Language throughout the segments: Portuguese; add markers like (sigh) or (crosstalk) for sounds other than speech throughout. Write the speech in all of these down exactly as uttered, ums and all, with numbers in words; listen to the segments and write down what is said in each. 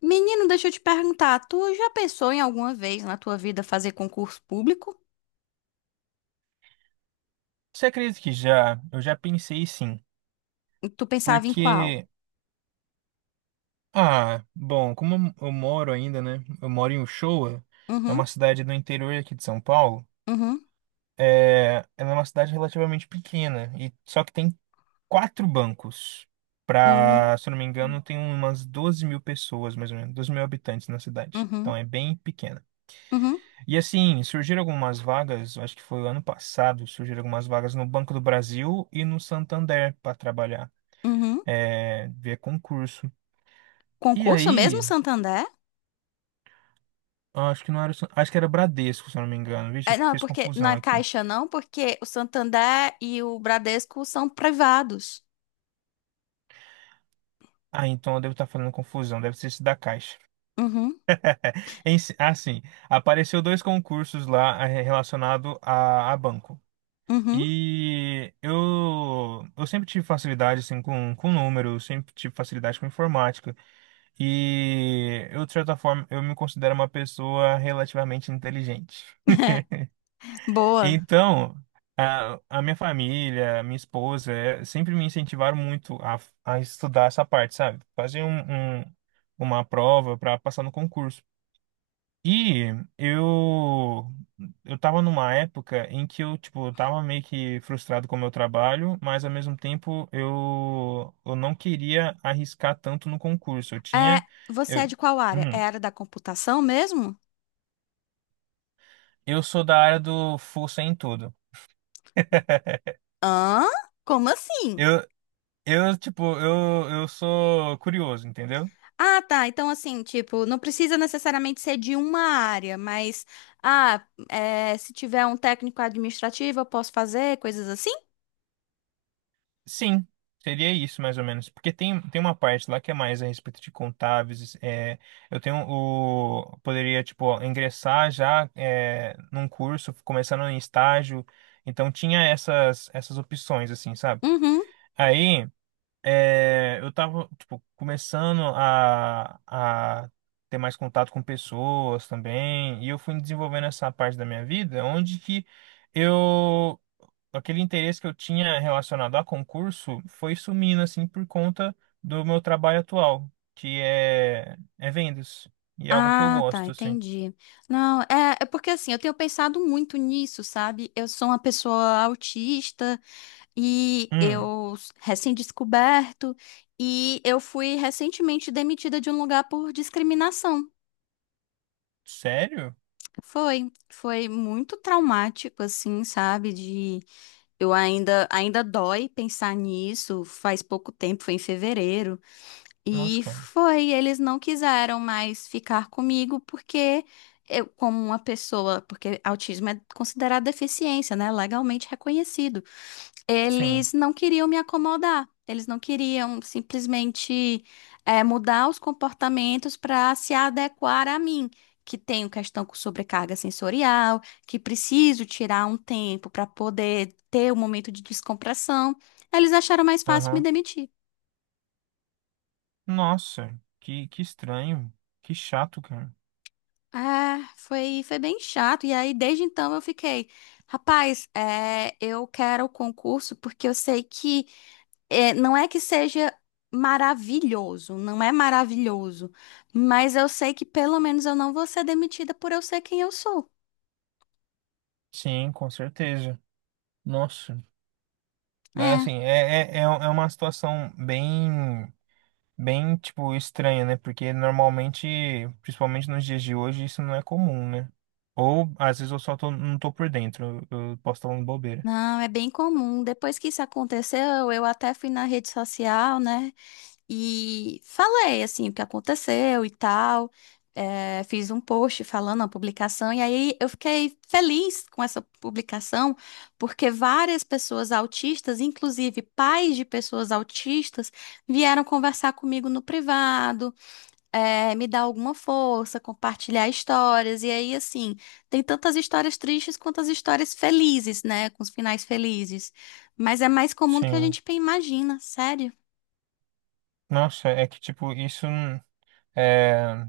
Menino, deixa eu te perguntar, tu já pensou em alguma vez na tua vida fazer concurso público? Você acredita que já? Eu já pensei, sim. E tu pensava em qual? Porque, ah, bom, como eu moro ainda, né? Eu moro em Uchoa, é Uhum, uma cidade do interior aqui de São Paulo. uhum, É, ela é uma cidade relativamente pequena, e só que tem quatro bancos. uhum, Pra, se eu não me engano, tem umas doze mil pessoas, mais ou menos, doze mil habitantes na cidade. Então uhum, é bem pequena. uhum, E assim, surgiram algumas vagas, eu acho que foi o ano passado, surgiram algumas vagas no Banco do Brasil e no Santander para trabalhar. uhum. É, via concurso. E Concurso mesmo, aí, Santander? acho que não era, o San- acho que era Bradesco, se eu não me engano. Vixe, É, eu não, é fiz porque confusão na aqui. Caixa não, porque o Santander e o Bradesco são privados. Ah, então eu devo estar falando confusão, deve ser esse da Caixa. Uhum, Em si- Ah, Apareceu dois concursos lá eh, relacionado a, a banco. uhum. E eu, eu sempre tive facilidade assim, com, com número, sempre tive facilidade com informática. E eu, de certa forma, eu me considero uma pessoa relativamente inteligente. (laughs) Boa. Então, a, a minha família, minha esposa, eh, sempre me incentivaram muito a, a estudar essa parte, sabe? Fazer um, um- uma prova para passar no concurso. E eu eu tava numa época em que eu, tipo, eu tava meio que frustrado com o meu trabalho, mas ao mesmo tempo eu, eu não queria arriscar tanto no concurso. Eu É, tinha, você é eu, de qual área? É hum, a área da computação mesmo? eu sou da área do força em tudo. Hã? Como assim? eu Eu, tipo, eu, eu sou curioso, entendeu? Ah, tá. Então, assim, tipo, não precisa necessariamente ser de uma área, mas, ah, é, se tiver um técnico administrativo, eu posso fazer coisas assim? Sim, seria isso mais ou menos. Porque tem, tem uma parte lá que é mais a respeito de contábeis. É, eu tenho o. Poderia, tipo, ingressar já é, num curso, começando em estágio. Então tinha essas, essas opções, assim, sabe? Uhum. Aí é, eu tava, tipo, começando a, a ter mais contato com pessoas também. E eu fui desenvolvendo essa parte da minha vida, onde que eu. Aquele interesse que eu tinha relacionado a concurso foi sumindo, assim, por conta do meu trabalho atual, que é, é vendas. E é algo que eu Ah, tá, gosto, assim. entendi. Não, é, é porque assim, eu tenho pensado muito nisso, sabe? Eu sou uma pessoa autista e Hum, eu s- recém-descoberto, e eu fui recentemente demitida de um lugar por discriminação. sério? Foi, foi muito traumático, assim, sabe? De eu ainda, ainda dói pensar nisso. Faz pouco tempo, foi em fevereiro. Nossa, E cara. foi, eles não quiseram mais ficar comigo porque eu, como uma pessoa, porque autismo é considerado deficiência, né? Legalmente reconhecido, Sim. eles não queriam me acomodar. Eles não queriam simplesmente eh, mudar os comportamentos para se adequar a mim, que tenho questão com sobrecarga sensorial, que preciso tirar um tempo para poder ter um momento de descompressão. Eles acharam mais fácil me Aham. demitir. Nossa, que, que estranho. Que chato, cara. É, foi, foi bem chato. E aí, desde então, eu fiquei, rapaz, eh, eu quero o concurso porque eu sei que. É, não é que seja maravilhoso, não é maravilhoso, mas eu sei que pelo menos eu não vou ser demitida por eu ser quem eu sou. Sim, com certeza. Nossa. É, É, assim, é, é, é é uma situação bem. bem, tipo, estranha, né? Porque normalmente, principalmente nos dias de hoje, isso não é comum, né? Ou às vezes eu só tô, não tô por dentro, eu eu posso estar falando bobeira. não, é bem comum. Depois que isso aconteceu, eu até fui na rede social, né? E falei, assim, o que aconteceu e tal. É, fiz um post falando a publicação, e aí eu fiquei feliz com essa publicação, porque várias pessoas autistas, inclusive pais de pessoas autistas, vieram conversar comigo no privado, é, me dar alguma força, compartilhar histórias. E aí, assim, tem tantas histórias tristes quanto as histórias felizes, né? Com os finais felizes. Mas é mais comum do que a Sim. gente imagina, sério. Nossa, é que, tipo, isso hum, é,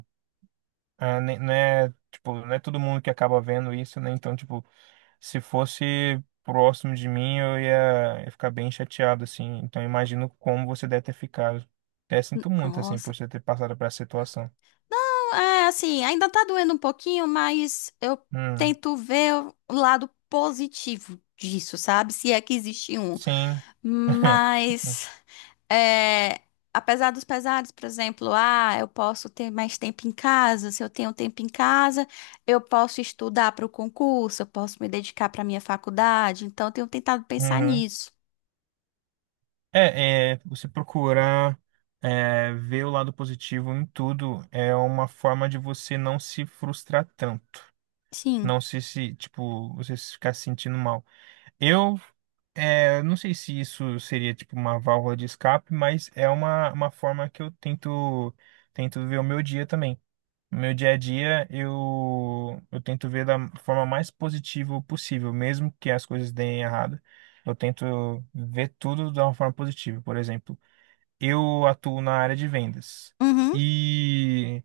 é, ne- não é, tipo, não é todo mundo que acaba vendo isso, né? Então, tipo, se fosse próximo de mim, eu ia, ia ficar bem chateado, assim. Então, eu imagino como você deve ter ficado. Até sinto muito, assim, Nossa. por você ter passado por essa situação. É, assim, ainda tá doendo um pouquinho, mas eu Hum, tento ver o lado positivo disso, sabe? Se é que existe um. sim. (laughs) Mas, é, apesar dos pesares, por exemplo, ah, eu posso ter mais tempo em casa. Se eu tenho tempo em casa, eu posso estudar para o concurso, eu posso me dedicar para minha faculdade. Então, eu tenho tentado pensar Uhum. nisso. É, é, você procurar é, ver o lado positivo em tudo é uma forma de você não se frustrar tanto, Sim. não se, se tipo, você se ficar se sentindo mal. Eu, é, não sei se isso seria tipo uma válvula de escape, mas é uma, uma forma que eu tento tento ver o meu dia também. No meu dia a dia, eu, eu tento ver da forma mais positiva possível, mesmo que as coisas deem errado. Eu tento ver tudo de uma forma positiva. Por exemplo, eu atuo na área de vendas Uhum, e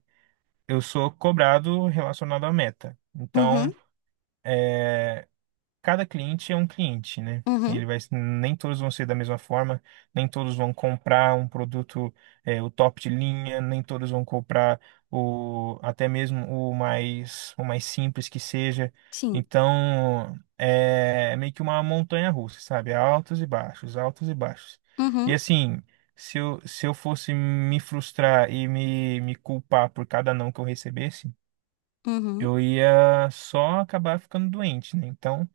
eu sou cobrado relacionado à meta. uhum, Então, eh, cada cliente é um cliente, né? uhum, Ele vai, nem todos vão ser da mesma forma, nem todos vão comprar um produto, é, o top de linha, nem todos vão comprar o até mesmo o mais o mais simples que seja. sim. Então, é meio que uma montanha russa, sabe? Altos e baixos, altos e baixos. Uhum, E assim, se eu, se eu fosse me frustrar e me, me culpar por cada não que eu recebesse, uhum. eu ia só acabar ficando doente, né? Então,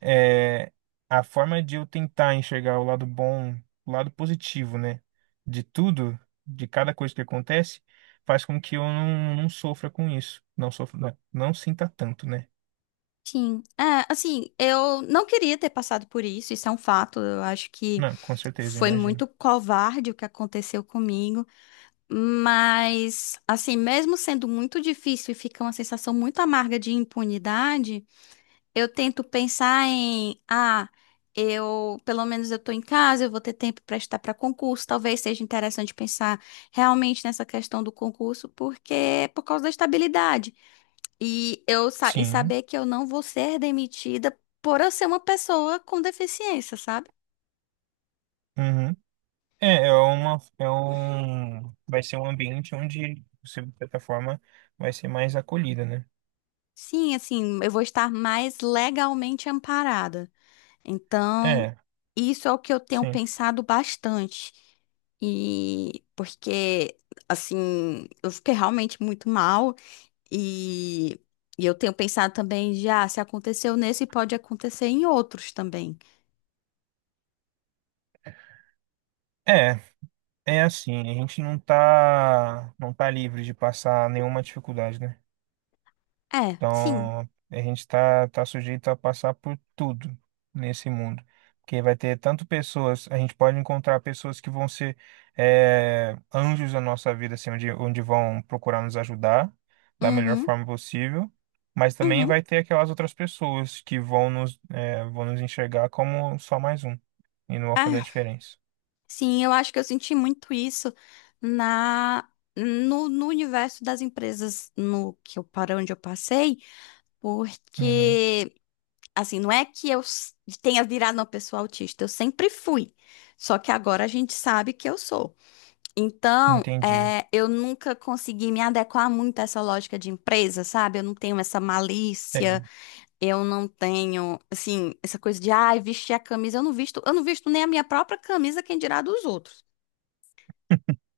é, a forma de eu tentar enxergar o lado bom, o lado positivo, né? De tudo, de cada coisa que acontece, faz com que eu não, não sofra com isso. Não sofra, não, não sinta tanto, né? Sim, é, assim, eu não queria ter passado por isso, isso é um fato. Eu acho que Não, com certeza, eu foi imagino. muito covarde o que aconteceu comigo, mas, assim, mesmo sendo muito difícil e fica uma sensação muito amarga de impunidade, eu tento pensar em, ah, eu, pelo menos eu tô em casa, eu vou ter tempo para estudar para concurso, talvez seja interessante pensar realmente nessa questão do concurso, porque é por causa da estabilidade. E eu sa- e Sim. saber que eu não vou ser demitida por eu ser uma pessoa com deficiência, sabe? Uhum. É, é uma, é um, vai ser um ambiente onde você, de certa forma, vai ser mais acolhida, né? Sim, assim, eu vou estar mais legalmente amparada. Então, É, isso é o que eu tenho sim. pensado bastante. E porque, assim, eu fiquei realmente muito mal. E, e eu tenho pensado também, já, se aconteceu nesse, pode acontecer em outros também. É, É assim, a gente não tá, não tá livre de passar nenhuma dificuldade, né? É, sim. Então, a gente tá, tá sujeito a passar por tudo nesse mundo. Porque vai ter tanto pessoas, a gente pode encontrar pessoas que vão ser, é, anjos na nossa vida, assim, onde, onde vão procurar nos ajudar da melhor Uhum, forma possível. Mas também uhum. vai ter aquelas outras pessoas que vão nos, é, vão nos enxergar como só mais um e não vão fazer a É. diferença. Sim, eu acho que eu senti muito isso na no, no universo das empresas no que eu para onde eu passei, Uhum, porque assim, não é que eu s- tenha virado uma pessoa autista, eu sempre fui. Só que agora a gente sabe que eu sou. Então, entendi. é, eu nunca consegui me adequar muito a essa lógica de empresa, sabe? Eu não tenho essa malícia, É eu não tenho, assim, essa coisa de, ai, vestir a camisa, eu não visto, eu não visto nem a minha própria camisa, quem dirá dos outros.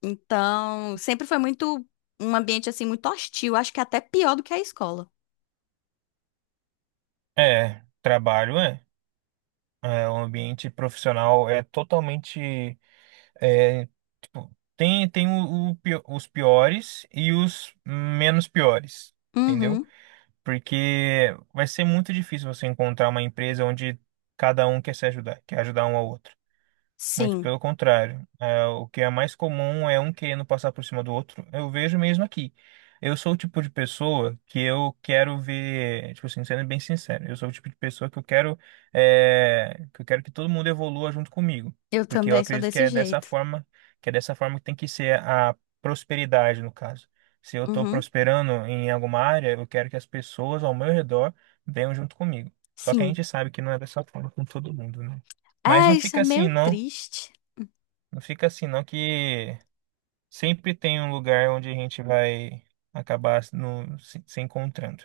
Então, sempre foi muito um ambiente assim muito hostil, acho que é até pior do que a escola. É, trabalho é. É, o ambiente profissional é totalmente. É, tipo, tem tem o, o pio- os piores e os menos piores, entendeu? Uhum. Porque vai ser muito difícil você encontrar uma empresa onde cada um quer se ajudar, quer ajudar um ao outro. Muito Sim, pelo contrário. É, o que é mais comum é um querendo passar por cima do outro. Eu vejo mesmo aqui. Eu sou o tipo de pessoa que eu quero ver, tipo assim, sendo bem sincero, eu sou o tipo de pessoa que eu quero, é, que eu quero que todo mundo evolua junto comigo, eu porque eu também sou acredito que desse é dessa jeito. forma, que é dessa forma que tem que ser a prosperidade, no caso. Se eu estou Uhum. prosperando em alguma área, eu quero que as pessoas ao meu redor venham junto comigo. Só que a Sim. gente sabe que não é dessa forma com todo mundo, né? Mas É, não isso é fica meio assim, não. triste. Não fica assim, não, que sempre tem um lugar onde a gente vai acabar se- no, se, se encontrando.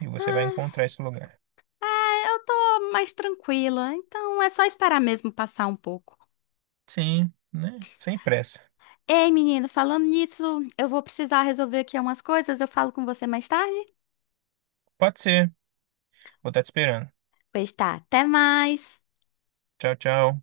E você vai Ah, encontrar esse lugar. é, eu tô mais tranquila, então é só esperar mesmo passar um pouco. Sim, né? Sem pressa. Ei, menino, falando nisso, eu vou precisar resolver aqui umas coisas, eu falo com você mais tarde? Pode ser. Vou estar te esperando. Pois tá, até mais. Tchau, tchau.